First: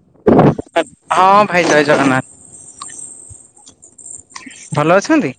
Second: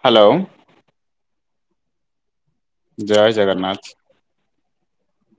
Hello ହଁ ଭାଇ ଜଗନ୍ନାଥ। ଜୟ ଜଗନ୍ନାଥ। ଭଲ ଅଛନ୍ତି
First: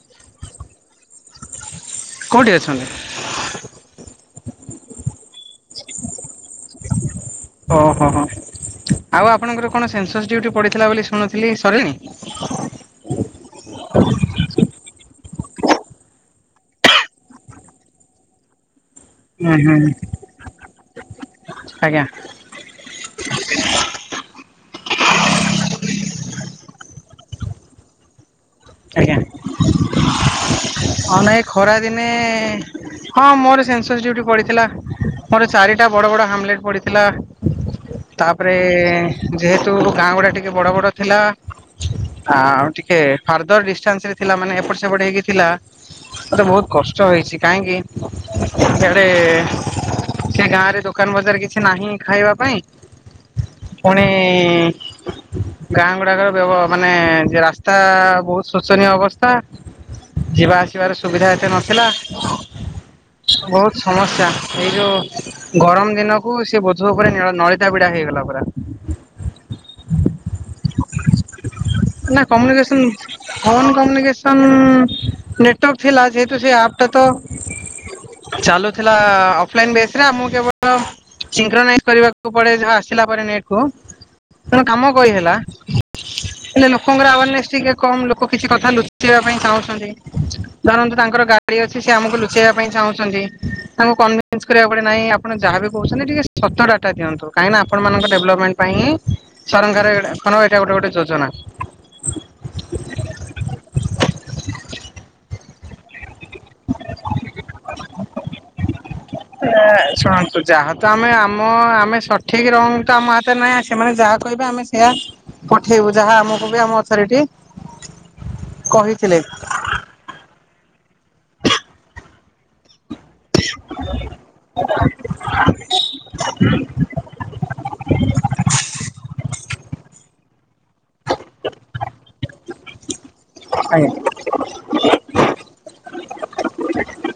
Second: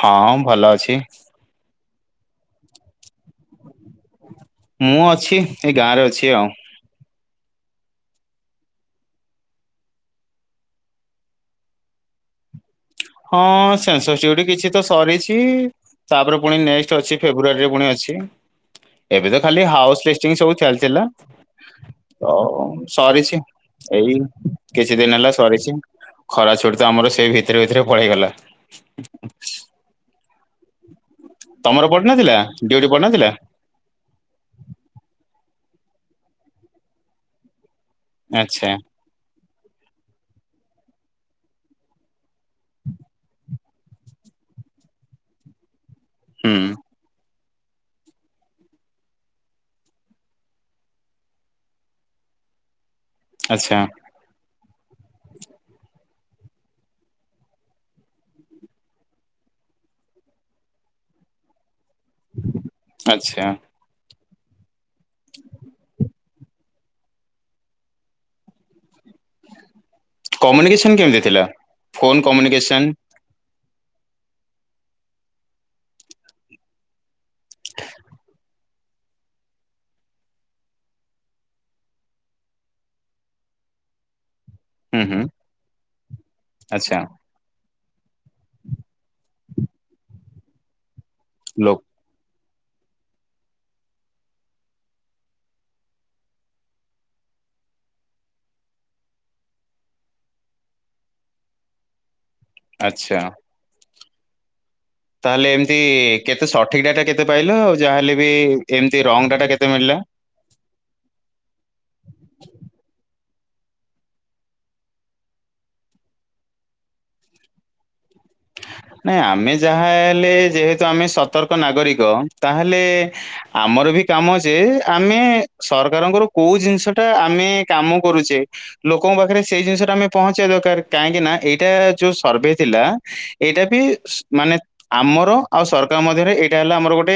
ହଁ, ଭଲ ଅଛି। କୋଉଠି ଅଛନ୍ତି? ମୁଁ ଅଛି, ଏ ଗାଁରେ ଅଛି ଆଉ। ଓହୋ ହୋ! ଆଉ ଆପଣଙ୍କର କଣ ସେନ୍ସସ୍ ଡ୍ୟୁଟି ପଡ଼ିଥିଲା ବୋଲି ଶୁଣୁଥିଲିରି । ସରିଲାଣି? ହଁ, ସେନ୍ସସ୍ ଡ୍ୟୁଟି କିଛି ତ ସରିଛି। ତାପରେ ପୁଣି ନେକ୍ସ୍ଟ ଅଛି। ଫେବୃଆରୀରେ ପୁଣି ଅଛି। ଏବେ ତ ହୁଁ ଖାଲି ହୁଁ ହାଉସ୍ ଲିଷ୍ଟିଂ ସବୁ ଚାଲ ଜିଲ୍ଲା ଆଜ୍ଞା ଓଃ, ସରିଛି ଏଇ। କିଛି ଦିନ ହେଲା ସରିଛି। ଖରା ଛୁଟି ତ ଆମର ସେଇ ଭିତରେ ଭିତରେ ପଳେଇଗଲା। ଆଜ୍ଞା ହଁ, ନାଇଁ, ତମର ଖରାଦିନେ ପଡିନଥିଲା ଡ୍ୟୁଟି ହଁ, ପଡିନଥିଲା? ମୋର ସେନ୍ସସ୍ ଡ୍ୟୁଟି ପଡ଼ିଥିଲା । ମୋର ଚାରିଟା ବଡ ବଡ ହାମଲେଟ୍ ପଡିଥିଲା । ଆଚ୍ଛା ତାପରେଏ, ଯେହେତୁ ଗାଁ ଗୁଡା ଟି ଏ ବଡ଼ ବଡ଼ ଥିଲା। ହା ଆଉ ଟିକେ, ହାର୍ଦର ଚାନ୍ସରେ ଥିଲା, ମାନେ ଏପଟ ସେପଟ ହେକି ଥିଲା। ଆରେ, ହୁଁ ବହୁତ କଷ୍ଟ ହେଇଛି। କାହିଁକି, ସେଆଡେ ସେ ଗାଁ ରେ ଦୋକାନ ବଜାର କିଛି ନାହିଁ, ଖାଇବା ପାଇଁ। ଆଚ୍ଛା ପୁଣି। ଗାଁ ଗୁଡାକର ବ୍ୟବ ମାନେ, ରାସ୍ତା ବହୁତ ଶୋଚନୀୟ ଅବସ୍ଥା, ଯିବା ଯିବାର ସୁବିଧା ଏତେ ନଥିଲା। ଆଚ୍ଛା ବହୁତ ସମସଯ୍ୟା ଏଇ ଯୋଉ ଗରମ ଦିନକୁ, ସେ ବୋଝ ଉପରେ ନଳିତା ବିଡା ହେଇଗଲା ପୁରା। କମ୍ୟୁନିକେସନ କେମିତି ଥିଲା, ଫୋନ କମ୍ୟୁନିକେସନ ଫୋନ କମ୍ୟୁନିକେସନ ନେ ଥିଲା, ଯେହେତୁ ସେ ଆପ ଟା ତ ଚାଲୁଥିଲା ଅଫଲାଇନ, ଵେଶରେ ମୁ କେବଳ [unintelligible] କରିବାକୁ ପଳାଏ, ଯାହା ଆସିଲାପରେ ନେଟକୁ କଣ କାମ ହୁଁ କହି ହୁଁ ହେଲା, ହେଲେ ଆଚ୍ଛା ଲୋକଙ୍କର ଆୱାରନେସ୍ ଟିକେ କମ୍ ଲୋକ, କିଛି କଥା ଲୁଚେଇବା ପାଇଁ ଚାହୁଁଛନ୍ତି। [inaudible] ତାଙ୍କର ଗାଡି ଲୋ ଅଛି ସେ ଆମକୁ ଲ ସେବା ପାଇଁ ଚାହୁଁଛନ୍ତି ତାଙ୍କୁ କନଭିନ୍ସ କରିବାକୁ ପଡ଼େ, ନାହିଁ ଆପଣ ଯାହାବି କହୁଛନ୍ତି, ଟିକେ ସତ ଡାଟା ଦିଅନ୍ତୁ, କାହିଁକିନା ଆପଣମାନଙ୍କ ଡେଭଲପମେଣ୍ଟ ପାଇଁ ହିଁ ସରକାର ଏଇଟା ଗୋଟେ ଗୋଟେ ଯୋଜନା। ଆଛା। [inaudible] ତାହେଲେ ଏମତି କେତେ ସଠିକ ଡାଟା କେତେ ପାଇଲ ଯାହେଲେ ବି ଏମିତି ରଙ୍ଗ ଡାଟା କେତେ ମିଳିଲା ଶୁଣନ୍ତୁ ଯାହା ତ ଆମେ ଆମ ଆମେ ସଠିକ ରଙ୍ଗ ତ ଆମ ହାତ ନାଇଁ, ସେମାନେ ଯାହା କହିବେ ଆମେ ସେୟା ପଠେଇବୁ ଯାହା ଆମକୁ ବି ଆମ ଅଥରିଟି କହିଥିଲେ ନାଇଁ ଆମେ ଯାହା ହେଲେ ଯେହେତୁ ଆମେ ସତର୍କ ନାଗରିକ ତାହେଲେ ଆମର ବି କାମ ଯେ ଆମେ ସରକାରଙ୍କର କୋଉ ଜିନିଷ ଟା ଆମେ କାମ କରୁଛେ ଲୋକଙ୍କ ପାଖରେ ସେଇ ଜିନିଷ ଟା ଆମେ ପହଞ୍ଚେଇବା ଦରକାର କାହିଁକି ନାଁ ଏଇଟା ଯୋଉ ସର୍ଭେ ଥିଲା। ଏଇଟା ବି ଆଜ୍ଞା ଆମର ଆଉ ସରକାର ମଧ୍ୟରେ ଏଇଟା ହେଲା ଆମର ଗୋଟେ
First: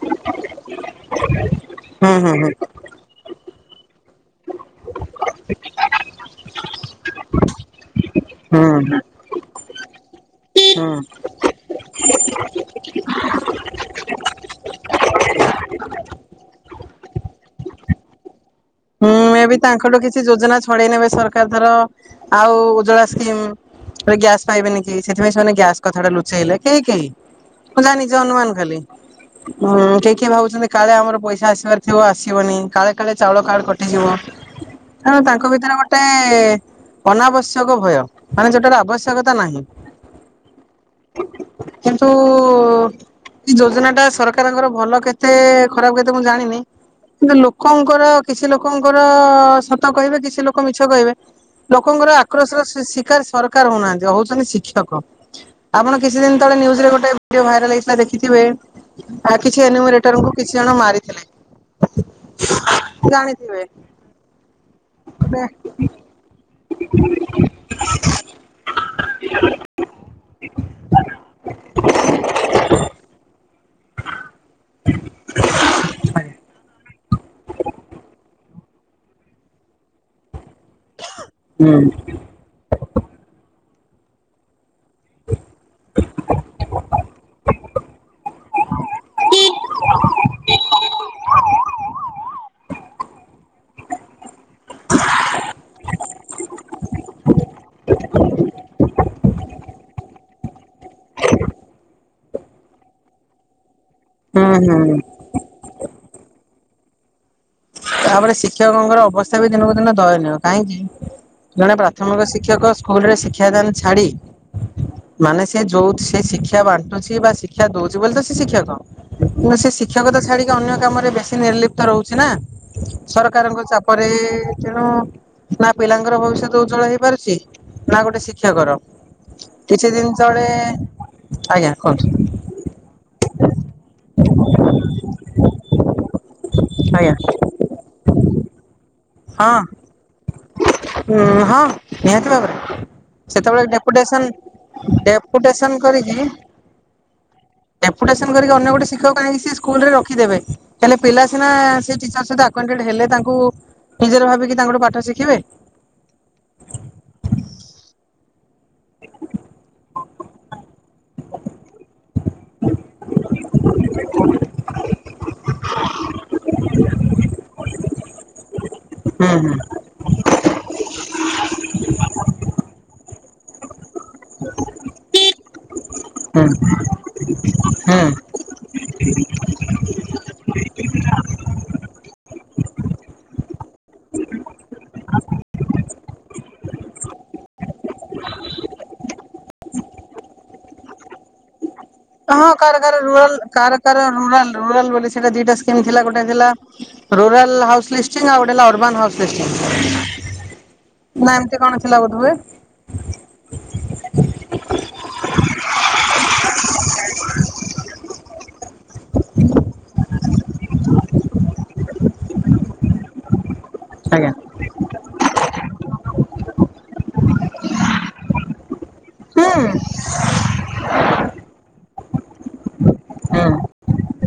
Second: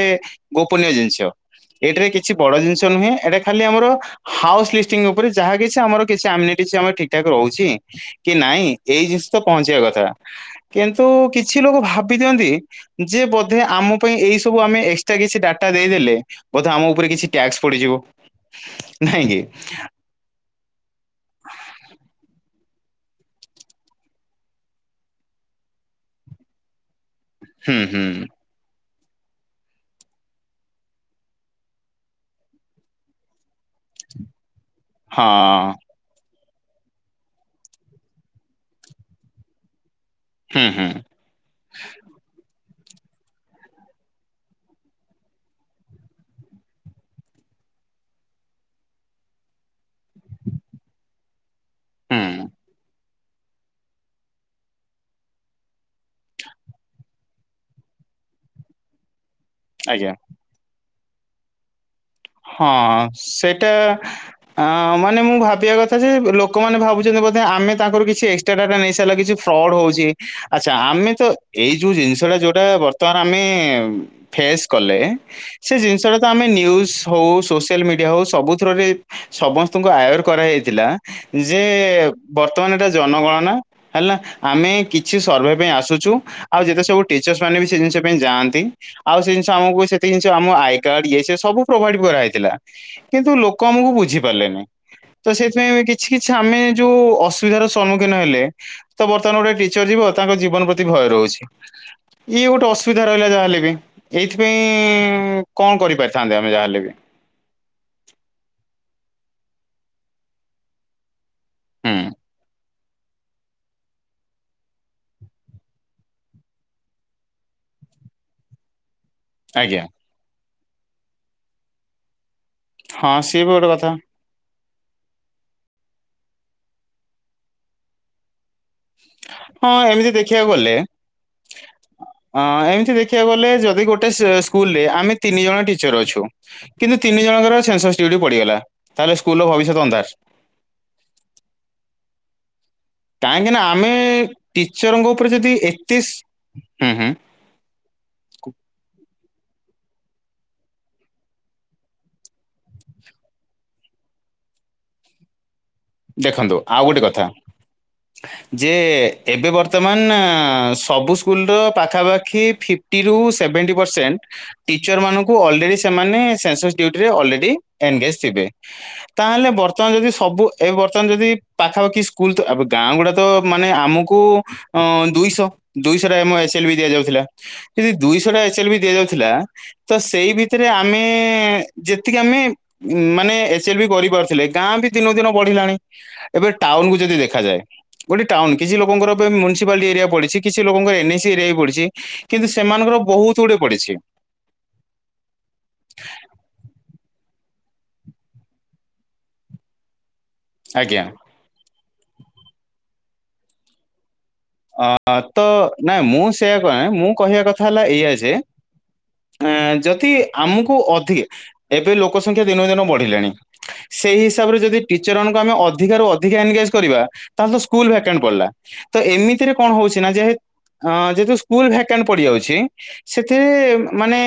ଗୋପନୀୟ ଜିନିଷ ଏଠିରେ ହୁଁ କିଛି ହୁଁ ବଡ ହୁଁ ଜିନିଷ ନୁହେଁ ଏଟା ଖାଲି ଆମର ହାଉସ ଲିସ୍ତିଂଙ୍ଗ ଉପରେ ଯାହା କିଛି ଆମର କି ଆମ ଠିକ ଠାକ ରହୁଛି। କି ନାଇଁ ଏଇ ହୁଁ ଜିନିଷ ତ ପହଁଚିଵା କଥା କିନ୍ତୁ ହୁଁ କିଛି ଲୋକ ଭାବି ଦିଅନ୍ତି ଯେ ବୋଧେ ଆମ ପାଇଁ ଏଇ ସବୁ ଆମେ ଏକ୍ସଟ୍ରା କିଛି ଡାଟା ଦେଇଦେଲେ ବୋଧେ ଆମ ଉପରେ କିଛି ଟ୍ୟାକ୍ସ ପଡିଯିବ। ନାହିଁ କି? ମେବି ତାଙ୍କଠୁ କିଛି ଯୋଜନା [inaudible] ସରକାର ଧର ଆଉ [unintelligible] ଗ୍ୟାସ୍ ପାଇବେନି କେହି ସେଥିପାଇଁ ସେମାନେ ଗ୍ୟାସ କଥା ଟା ଲୁଚେଇଲେ କେହି କେହି ହୁଁ, ମୁଁ ହୁଁ। ଜାଣିଛି ଅନୁମାନ କଲି ହୁଁ କି କିଏ ଭାବୁଛନ୍ତି କାଳେ ଆମର ପଇସା ଆସିବାର ଥିବ ଆସିବନି କାଳେ କାଳେ ଚାଉଳ କାଡ କଟିଯିବ ହଁ ତାଙ୍କ ଭିତରେ ଗୋଟେ ଅନାବଶ୍ୟକ ଭୟ ମାନେ ଯୋଉଟାର ଆବଶ୍ୟକତା ନାହିଁ। ହୁଁ ହୁଁ। ଏ ଯୋଜନା ଟା ସରକାରଙ୍କର ଭଲ କେତେ ଖରାପ କେତେ ମୁଁ ଜାଣିନି କିନ୍ତୁ ଲୋକଙ୍କର କିଛି ଲୋକ ଲୋକଙ୍କର ସତ କହିବେ କିଛି ଲୋକ ମିଛ କହିବେ ଲୋକଙ୍କର ହୁଁ। ଆକ୍ରୋଶର ଶି ସରକାର ହଉନାହାନ୍ତି ହଉଛନ୍ତି ଶିକ୍ଷକ ଆପଣ କିଛି ଦିନ ତଳେ ନିୟୁଜରେ ଗୋଟେ ଭିଡିଓ ଭାଇରାଲ ହେଇଥିଲା ଦେଖିଥିବେ। ଆ ଆଜ୍ଞା। କିଛି ଥିଲେ। ହଁ ସେ ସେ ଟା ମାନେ ମୁଁ ଭାବିବା କଥା ଯେ ଲୋକମାନେ ଭାବୁଛନ୍ତି ବୋଧେ ଆମେ ତାଙ୍କର କିଛି ଏକ୍ସଟ୍ରା ଡାଟା ନେଇ ସାରିଲା କିଛି ଫ୍ରଡ ହଉଛି ଆଚ୍ଛା ଆମେ ତ ଏଇ ଯୋଉ ଜିନିଷଟା ଯୋଉଟା ବର୍ତ୍ତମାନ ଆମେ ହଁ ଫେସ୍ କଲେ ସେଜିନିଷ ଟା ଆମେ ନିୟୁଜ୍ ଖୁସ୍ ହଉ ସୋସିଆଲ ମିଡିଆ ହଉ ସବୁଥିରରେ ସମସ୍ତଙ୍କୁ ଆୱାର କରାହାଇଛି। ଥିଲା ଯେ ହୁଁ ବର୍ତ୍ତମାନ ଏଟା ଜନଗଣନା ହେଲା ନା ଆମେ କିଛି ସର୍ଭେ ପାଇଁ ଆସୁଛୁ ଆଉ ଯେତେ ସବୁ ଟିଚର୍ସ ମାନେ ବି ସେ ଜିନିଷ ପାଇଁ ଯାଆନ୍ତି ଆଉ ସେ ଜିନିଷ ଆମକୁ ସେତେ ଜିନିଷ ଆମ ଆଇ କାର୍ଡ଼ ଇଏ ସ ସବୁ କରାହଇଥିଲା କିନ୍ତୁ ଲୋକ କମକୁ ବୁଝି ପାରିଲେନି ତ ସେଥିପାଇଁ କିଛି କିଛି ଆମେ ଯୋଉ ଅସୁବିଧାର ସମ୍ମୁଖୀନ ହେଲେ ତ ବର୍ତ୍ତମାନ ଗୋଟେ ଚ ଯିବ ତାଙ୍କ ଜୀବନ ପ୍ରତି ଭୟ ରହୁଛି ଇଏ ଗୋଟେ ଅସୁବିଧା ରହିଲା ଯାହାହେଲେ ବି ହୁଁ ଏଇଥିପାଇଁ ହୁଁ କଣ କରିପାରିଥାନ୍ତେ। ଜାଣ ଲ ବି ତାପରେ ଶିକ୍ଷକଙ୍କର ଅବସ୍ଥା ବି ଦିନକୁ ଦିନ ଦୟନୀୟ କାହିଁକି? ଜଣେ ହୁଁ ପ୍ରାଥମିକ ଶିକ୍ଷକ ସ୍କୁଲରେ ଶିକ୍ଷାଦାନ ଛାଡ଼ି ମାନେ ସେ ଯେଉଁ ସେ ଶିକ୍ଷା ବାଣ୍ଟୁଛି ବା ଶିକ୍ଷା ଦେଉଛି ବୋଲି ତ ସେ ଶିକ୍ଷକ ନା ସେ ଆଜ୍ଞା ଶିକ୍ଷକତା ଛାଡିକି ଅନ୍ୟ କାମରେ ବେଶୀ ନିର୍ଲିପ୍ତ ରହୁଛି ନା। ହଁ ସିଏ ବି ସରକାରଙ୍କ ଗୋଟେ କଥା। ଚାପରେ ତେଣୁ ନା ପିଲାଙ୍କର ଭବିଷ୍ୟତ ଉଜ୍ଜଵଳ ହେଇ ପାରୁଛି ନା ଗୋଟେ ଶିକ୍ଷ ହଁ ଏମିତି ଦେଖିବାକୁ ଗଲେ ଆଜ୍ଞା କୁହନ୍ତୁ ଏମିତି ଦେଖିବାକୁ ଗଲେ ଯଦି ଗୋଟେ ସ୍କୁଲରେ ଆମେ ତିନି ଜଣ ଚଲଛି। କିନ୍ତୁ ଆଜ୍ଞା ତିନି ଜଣଙ୍କର ଛେ ପଡିଗଲା। ତାହେଲେ ସ୍କୁଲର ହଁ ଭବିଷ୍ୟତ ଅନ୍ଧାର। ହଁ। ନିହାତି ବାବରେ କାହିଁକି ନା ସେତେବେଳେ ଆମେ ଡେପସ ଟିଚରଙ୍କ ଉପରେ ଯଦି ଡେପଟେସନ ଏତେ କରିକି ସ୍- ହୁଁ ହୁଁ ଡେପୁଟେସନ କରିକି ଅନ୍ୟ ଗୋଟେ ଶଷ କି ସ୍କୁଲରେ ରଖିବେ କ ପିଲାନା ସେଟିର ସହିତଟ ହେଲେ ତା ନିଜର ଭାବିକି ତାଙ୍କଠୁ ପାଠ ଶିଖିବେ। ଦେଖନ୍ତୁ ଆଉ ଗୋଟେ କଥା ଯେ ଏବେ ବର୍ତ୍ତମାନ ସବୁ ସ୍କୁଲର ପାଖାପାଖି ଫିଫ୍ଟି ରୁ ସେଭେଣ୍ଟି ପରସେଣ୍ଟ ଟିଚର ମାନଙ୍କୁ ଅଲରେଡ଼ି ସେମାନେ ସେନ୍ସସ୍ ଡଡିୁଟିରେ ଅଲରେଡ଼ି ଏ ଗସ୍ସିିବି ତାହେଲେ ବର୍ତ୍ତମାନ ଯଦି ସବୁ ଏବେ ବର୍ତ୍ତମାନ ଯଦି ପାଖାପାଖି ସ୍କୁଲ ଆ ଗାଁ ଗୁଡା ତ ମାନେ ଆମକୁ ଅ ଦୁଇଶହ ଦୁଇଶହ ଟା ଆମ ଏଚଏଲ୍ ବି ହଁ ଦିଆଯାଉଥିଲା ଯଦି ଦୁଇଶହ ଟା ଏଚଏଲ୍ ବି ଦିଆଯାଉଥିଲା ଥିଲା ତ ସେଇ ଭିତରେ ଆମେ ଯେତିକି ଆମେ ମାନେ ଏଚଲ୍ ବି କରିପାରୁଥିଲେ ଗାଁ ବି ଦିନକୁ ଦିନ ପଢିଲାଣି ଏବେ ଟାଉନକୁୁ ଯଦି ଦେଖାଯାଏ ଗୋଟେ ଟାଉନ କିଛି ଲୋକଙ୍କର ଏବେ ମ୍ୟୁନିସିପାଲିଟି ଏରିଆ ପଡିଛି କିଛି ଲୋକଙ୍କର ଏନଏସି ଏରିଆ ବି ପଡିଛି କିନ୍ତୁ ହଁ କାର ସେମାନଙ୍କର ବହୁତ ରଲ ଗୁଡେ କାର ପଡିଛି ରଲ ରଲ ବୋଲି ସେଟା ଦିଟା ସ୍କି ଥିଲା ଗୋଟେଥିଲା ରଲ ହାଉସ୍ ଲିଂ୍ ଆଉେ ଅର୍ବନ ହାଉସ୍ ଲେଂ ଆଜ୍ଞା ନା ଏମତି କଣ ଥିଲା ବୋଧହୁଏ। ଅ ତ ନାଇଁ ମୁଁ ସେୟଆ କଏ। ମୁଁ କହିବା କଥା ହେଲା ଏଇଆ ଯଦି ଆମକୁ ଏବେ ଲୋକ ଲୋକ ସଂଖ୍ୟା ଦିନ କୁ ଦିନ ବଢ଼ିଲାଣି। ସେଇ ଆଜ୍ଞା ହିସାବରେ ଯଦି ଟିଚର ମାନଙ୍କୁ ଆମେ ଅଧିକାରୁ ଏନଗେଜ କରିବା ତାହେଲେ ତ ସ୍କୁଲ ଭ୍ୟାକେଣ୍ଡ ପଡିଲା। ତ ହୁଁ ଏମିତି କଣ ହଉଛି ନା ଯେହେତୁ ଅଁ ଯେହେତୁ ପଡିଯାଉଛି ହୁଁ ସେଥିରେ ମାନେ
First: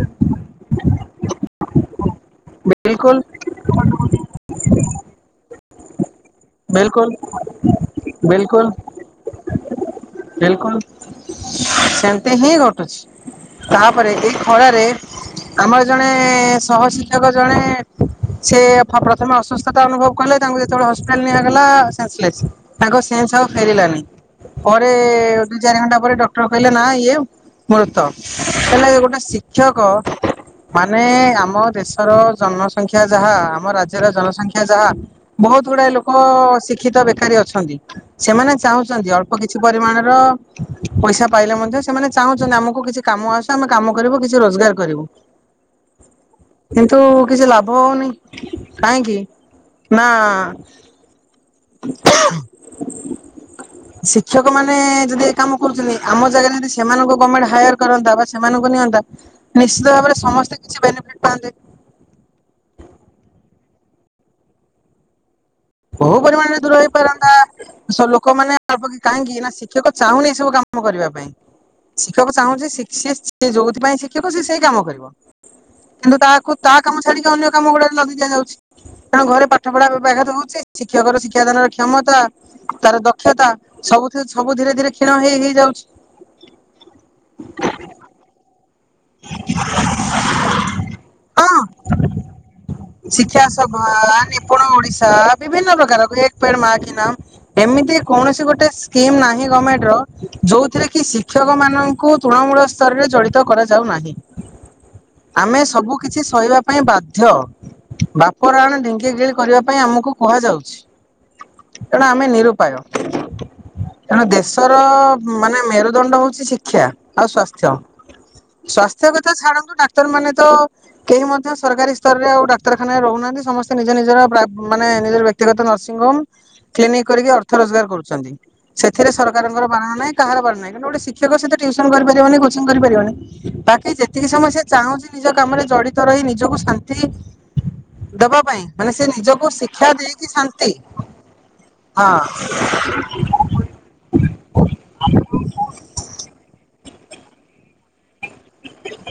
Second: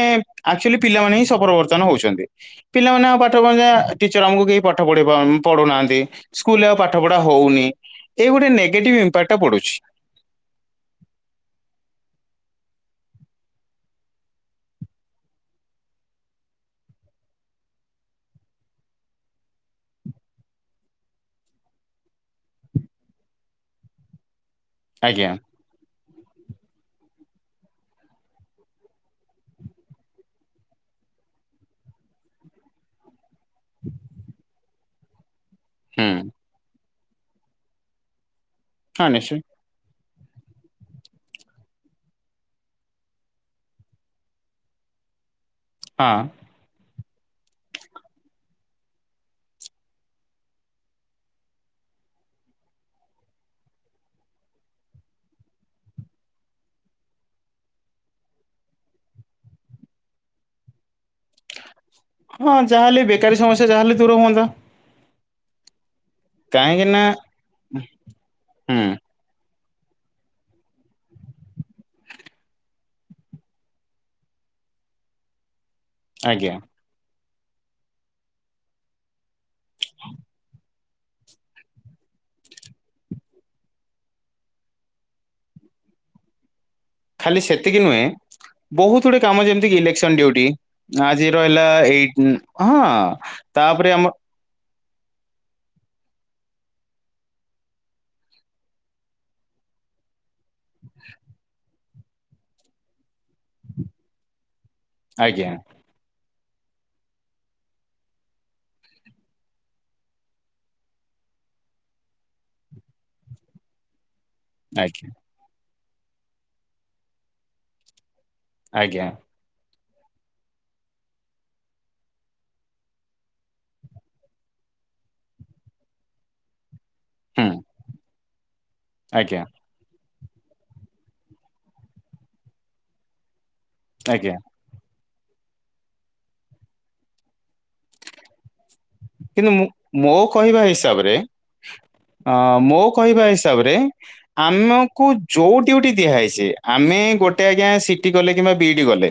ଆକ୍ଚୁଆଲି ପିଲାମାନେ ହିଁ ସଫର ବର୍ତମାନ ହଉଛନ୍ତି। ପିଲାମାନେ ଆଉ ବିଲକୁଲ ପାଠ ପଢ ଟିଚର ଆମକୁ କେହି ପାଠ ପଢିବ ପଢୁନାହାନ୍ତି। ସ୍କୁଲରେ ଆଉ ପାଠ ବିଲକୁଲ ପଢ଼ା ହଉନି। ଏଇ ଗୋଟେ ବିଲକୁଲ ନେଗେଟିଭ୍ ଇମ୍ପାକ୍ଟ ପଡ଼ୁଛି। ବିଲକୁଲ ସେମତି ହିଁ ଘଟୁଛି। ତାପରେ ଏଇ ଖଳାରେ ଆମର ଜଣେ ସହ ଶିକ୍ଷକ ଜଣେ ସେ ପ୍ରଥମେ ଅସୁସ୍ଥତା ଅନୁଭବ କଲେ। ତାଙ୍କୁ ଯେତେବେଳେ ଲା ସେନ୍ସଲେସ। ତାଙ୍କ ସେନ୍ସ ଆଉ ଫେରିଲାନି। ପରେ ଆଜ୍ଞା ଦି ଚାରି ଘଣ୍ଟା ପରେ କହିଲେ ନା ଇଏ ମୃତ। ହେଲେ ଗୋଟେ ଶିକ୍ଷକ ମାନେ ଆମ ଦେଶର ଜନସଂଖ୍ୟା ଯାହା ଆମ ରାଜ୍ୟର ଜନସଂଖ୍ୟା ଯାହା ବହୁତ ଗୁେ ହୁଁ। ଶିକ୍ଷିତ ବେକାରୀ ଅଛନ୍ତି ସେମାନେ ହଁ ଚାହୁଁଛନ୍ତି ନିଶ୍ଚୟ ଅଳ୍ପ କିଛି ପରିମାଣ ପଇସା ପାଇଲେ ମଧ୍ୟ ସେମାନେ ଚାହୁଁଛନ୍ତି ଆମକୁ କିଛି କାମ ଆସ ଆମେ କାମ କରିବୁ କିଛି ରୋଜଗାର କରିବୁ। ହଁ। କିନ୍ତୁ କିଛି ଲାଭ ହଉନି। କାହିଁକି ନା ଶିକ୍ଷକ ମାନେ ଯଦି ଏ କାମ କରୁଛନ୍ତି ଆମ ଜାଗାରେ ଯଦି ସେମାନଙ୍କୁ ଗଭର୍ମେଣ୍ଟ ହାୟାର କରନ୍ତା ବା ସେମାନଙ୍କୁ ନିଅନ୍ତା ନିଶ୍ଚିତ ଭାବରେ ସମସ୍ତେ କିଛି ବେନିଫିଟ ପାଆନ୍ତେ। ହଁ ଯାହାହେଲେ ବେକାରୀ ସମସ୍ୟା ଜାହାଲେ ଦୂର ହନ୍ତା। ବହୁତ ପରିମାଣରେ ଦୂର ନା ହେଇପାରନ୍ତା ଲୋକମାନୋନେ ହୁଁ ଅଳ୍ପକ୍ଷ କାହିଁକି ନା ଶ ଶିକ୍ଷକ ଚାହୁଁନି ଏ ସବୁ କାମ କରିବା ପାଇଁ। ଶିକ୍ଷକ ଚାହୁଁଛି ସେ ଯେଉଁଥିପାଇଁ ଶିକ୍ଷକ ସେ ସେଇ କାମ କରିବ। କିନ୍ତୁ ଆଜ୍ଞା ତାକୁ ତା କାମ ଛାଡିକ ଅନ୍ୟ କାମ ଗୁଡା ଲଦି ଦିଆଯାଉଛି। କାରଣ ଘରେ ପାଠ ପଢା ବ ଆଘାତ ହଉଛି। ଶିକ୍ଷକର ଶିକ୍ଷାଦାନର କ୍ଷମତା, ତାର ଦକ୍ଷତା, ସବୁଥି ସବୁ ଧୀରେ ଧୀରେ କ୍ଷୀଣ ହେଇ ହେଇଯାଉଛି। ଖାଲି ସେତିକି ନୁହେଁ ବହୁତ ଗୁଡେ କାମ ଯେମିତିକି ଇଲେକ୍ସନ ଡୁଟି ଆଜି ହଁ ରହିଲା ଏଇ ହଁ ତାପରେ ଆମ ଆଛ ବିଭିନ୍ନ ପ୍ରକାର ଏକ ମା ଏମିତି କୌଣସି ଗୋଟେ ସ୍କିମ ନାହିଁ ଗମେଣ୍ଟ ର ଯଉଥିରେ କି ଶିକ୍ଷକ ମାନ କୁ ତୃଣମୂଳ ସ୍ତରରେ ଜଡିତ କରାଯ ାଉ ନାହିଁ ଆଜ୍ଞା ଆମେ ସବୁ କିଛି କିବା ପାଇଁ ବାଧ୍ୟ ବାପରାଣ ଢିଙ୍କିଗିଳି କରିବା ପାଇଁ ଆମକୁ କୁହାଯାଉଛି ତେଣୁ ଆମେ ନିରୁପାୟ ତେଣୁ ଦେଶର ଆଜ୍ଞା ମାନେ ମେର ଦଣ୍ଡ ହଉଛି ଶିକ୍ଷା ଆଉ ସଵାସ୍ଥ୍ୟ ଆଜ୍ଞା ସ୍ୱାସ୍ଥ୍ୟବଥାଛଡ଼ନ୍ତୁ ଡାକ୍ତ ମାନେ ତ କେହି ମଧ୍ୟ ସରକାରୀ ସ୍ତରରେ ଆଉ ଡାକ୍ତରଖାନାରେ ରହୁନାହାନ୍ତି ସମସ୍ତେ ନିଜ ନିଜର ମାନେ ନିଜର ବ୍ୟକ୍ତିଗତ ନର୍ସିଂ ହୋମ କ୍ଲିନିକ କରିକି ଅର୍ଥ ହୁଁ ରୋଜଗାର କରୁଛନ୍ତି ସେଥିରେ ଆଜ୍ଞା ସରକାରଙ୍କର ବାାର ନାଇଁ କାହାରାରୁହିଁନ୍ତଣ ଗୋଟେିକ୍ଷକ ସତ ଟ୍ୟସନ କରିପାରିବନି କୋିଂ କରିାରିବନି ବାକି ଯେତିକି ଆଜ୍ଞା ସମୟ ସେ ଚାହୁଁଛି ନିଜ କାମରେ ଜଡିତ ରହି ନିଜକୁ ଶାନ୍ତି ଦେବା ପାଇଁ ମାନେ ସେ ନିଜକୁ କିନ୍ତୁ ଶିକ୍ଷା ମୋ ଦେଇକି କହିବା ଶାନ୍ତି ହିସାବରେ ହଁ ଅ ମୋ କହିବା ହିସାବରେ ଆମକୁ ଯୋଉ ଡିୁଟି ଦିଆହଇଛି ଆମେ ଗୋଟେ ଆଜ୍ଞା ଶ ଗଲେ କିମ୍ବା ବିଇଡି ଗଲେ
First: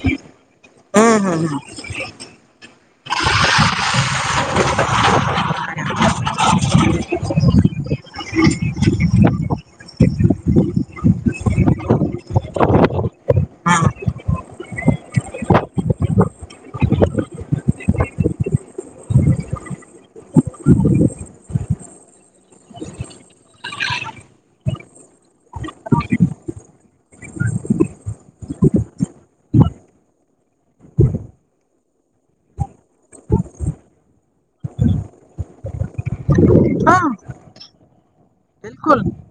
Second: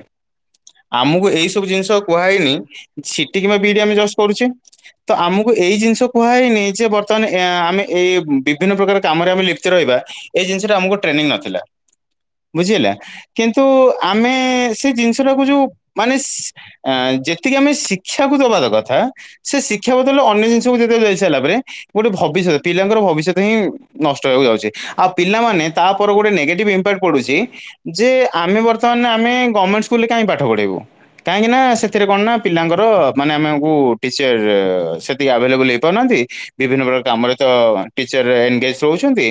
ହୁଁ ଆମକୁ ହୁଁ ଏଇ ହୁଁ। ସବୁ ଜିନିଷ କୁହାହଇନି ଛିଟି କିମ୍ବା ବି ଆମେ ଜଷ୍ଟ କରୁେ ତ ଆମକୁ ଏଇ ଜିନିଷ କୁହା ହେଇନି ଯେ ବର୍ତ୍ତମାନ ଆମେ ଏଇ ବିଭିନ୍ନ ପ୍ରକାର କାମରେ ଆମେ ଲିପ୍ତି ରହିବା ଏଇ ଜିନିଷଟା ଆମକୁ ଟ୍ରେନିଂ ନଥିଲା ବୁଝ ହେଲା କିନ୍ତୁ ଆମେ ସେ ଜିନିଷ ଟାକୁ ଯୋଉ ମାନେ ଯେତିକି ଆମେ ଶିକ୍ଷାକୁ ଦବାାର କଥା ସେ ଶିକ୍ଷାବ ଲେ ଅନ୍ୟ ଜିନିଷକୁ ଯେତେବେ ଯାଇ ସାରିଲ ପରେ ଗୋଟେ ଭବିଷ୍ୟତ ପିଲାଙ୍କର ଭବିଷ୍ୟତ ହିଁ ନଷ୍ଟ ହେବାକୁ ଯାଉଛି ଆଉ ପିଲାମାନେ ତାପରେ ଗୋଟେ ନେଗେଟିଭ୍ ଇମ୍ପାକ୍ଟ ପଡୁଛି ଯେ ଆମେ ବର୍ତ୍ତମାନ ଆମେ ଗଭର୍ଣମେଣ୍ଟ ସ୍କୁଲରେ କାହିଁି ପାଠ ପଢ଼େଇବୁ କାହିଁକି ନା ସେଥିରେ କଣ ନା ପିଲାଙ୍କର ମାନେ ଆମକୁ ଟିଚର ସେତିକି ଆଭେଲେବୁଲ ହେଇପାରୁନାହାନ୍ତି ବିଭିନ୍ନ ହଁ ପ୍ରକାର କରେ ତଟିର ଏନଗେଜ ବିଲକୁଲ ରହୁଛନ୍ତି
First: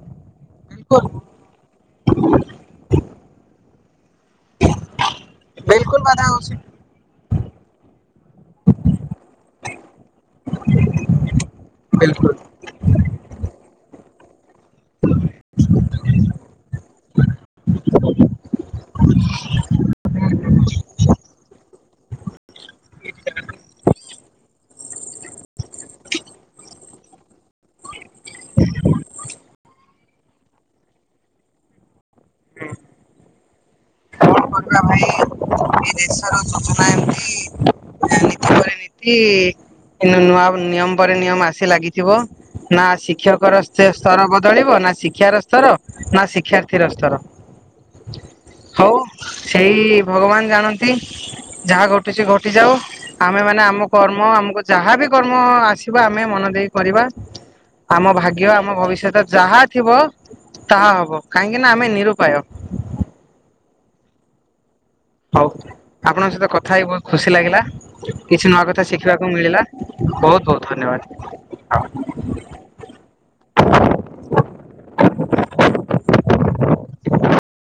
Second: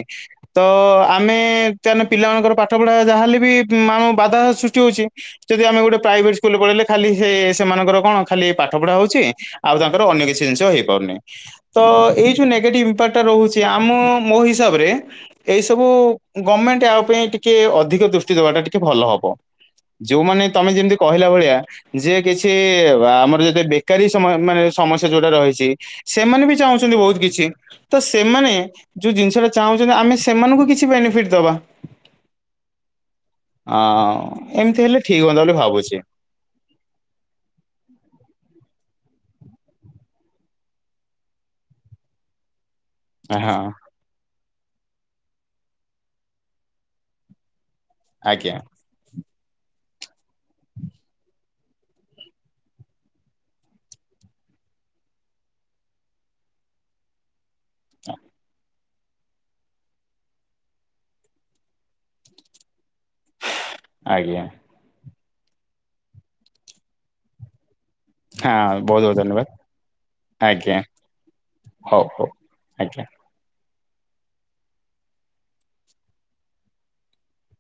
ତ ବିଲକୁଲ ଆମେ େ ପିଲାମାନଙ୍କର ପାଠ ପଢା ଯାହାହଲେ ବି ମାନ ବାଧା ସୃଷ୍ଟି ହଉଛି ଯଦି ଆମେ ଗୋଟେ ବିଲକୁଲ ବାଧା ପ୍ରାଇଭେଟ୍ ହଉଛି ସ୍କୁଲ ପଢେଇଲେ ଖାଲି ସେମାନଙ୍କର କଣ ଖାଲି ପାଠ ପଢା ହଉଛି ଆଉ କିଛି ଜିନିଷ ହେଇାରୁନି ତ ବିଲକୁଲ। ଏଇ ଯୋଉ ନଟି ା ରଛି ଆମ ମୋ ହିସାବରେ ଏଇ ସବୁ ଗଭମେଣ୍ଟ ପାଇଁ ଟିକେ ଅଧିକ ଦୃଷ୍ଟି ଦେବାଟା ଟିକେ ଭଲ ହବ ଯୋଉମାନେ ତମେ ଯେମତି କହିଲା ଭଳିଆ ଯେ କିଛି ଆମର ଯଦି ବେକାରୀ ସମୟ ଯୋଉ ରହି ସେମାନେ ବି ଚା କି ତ ସେମାନେ ଯୋଉ ଜିନିଷାହୁଁଛନ୍ତି ଆମେ ସେମାନଙ୍କୁ କିଟବାମ କଣ କରିବା ଭାଇ ହେଲେ ହ ଏ ଦେଶର ଯୋଜନା ଏମିତି ପରେ ନୂଆ ନିୟମ ପରେ ନିୟମ ଆସି ଲାଗିଥିବ ନା ଶିକ୍ଷକ ର ହଁ ସ୍ରବ ବଦଳିବ ନା ଶିକ୍ଷାର ସ୍ତର ନା ଶିକ୍ଷାର୍ଥୀର ସ୍ତର। ଆଜ୍ଞା ହଉ- ସେଇ ଭଗବାନ ଜାଣନ୍ତି ଯାହା ଘଟୁଛି ଘଟିଯାଉ। ଆମେ ମାନେ- ଆମ କର୍ମ ଆମକୁ ଯାହାବ କର୍ମ ଆସିବ ଆମେ ମନ ଦେଇ କରିବା। ଆମ ଭାଗ୍ୟ ଆମ ଭବିଷ୍ୟତ ଯାହା ଥିବ ତାହା ହବ କାହିଁକି ନା ଆମେ ନିରୁପାୟ। ଆଜ୍ଞା- ହଉ, ଆପଣଙ୍କ ସହିତ କଥା ହେଇି ବହୁତ ଖୁସି ଲାଗିଲା। କିଛି ନୂଆ ହଁ କଥା ବହୁତ ବହୁତ ଶିଖିବାକୁ ଧନ୍ୟବାଦ ମିଳିଲା ବହୁତ ବହୁତ ଆଜ୍ଞା ହଉ ହଉ ଆଜ୍ଞା ଧନ୍ୟବାଦ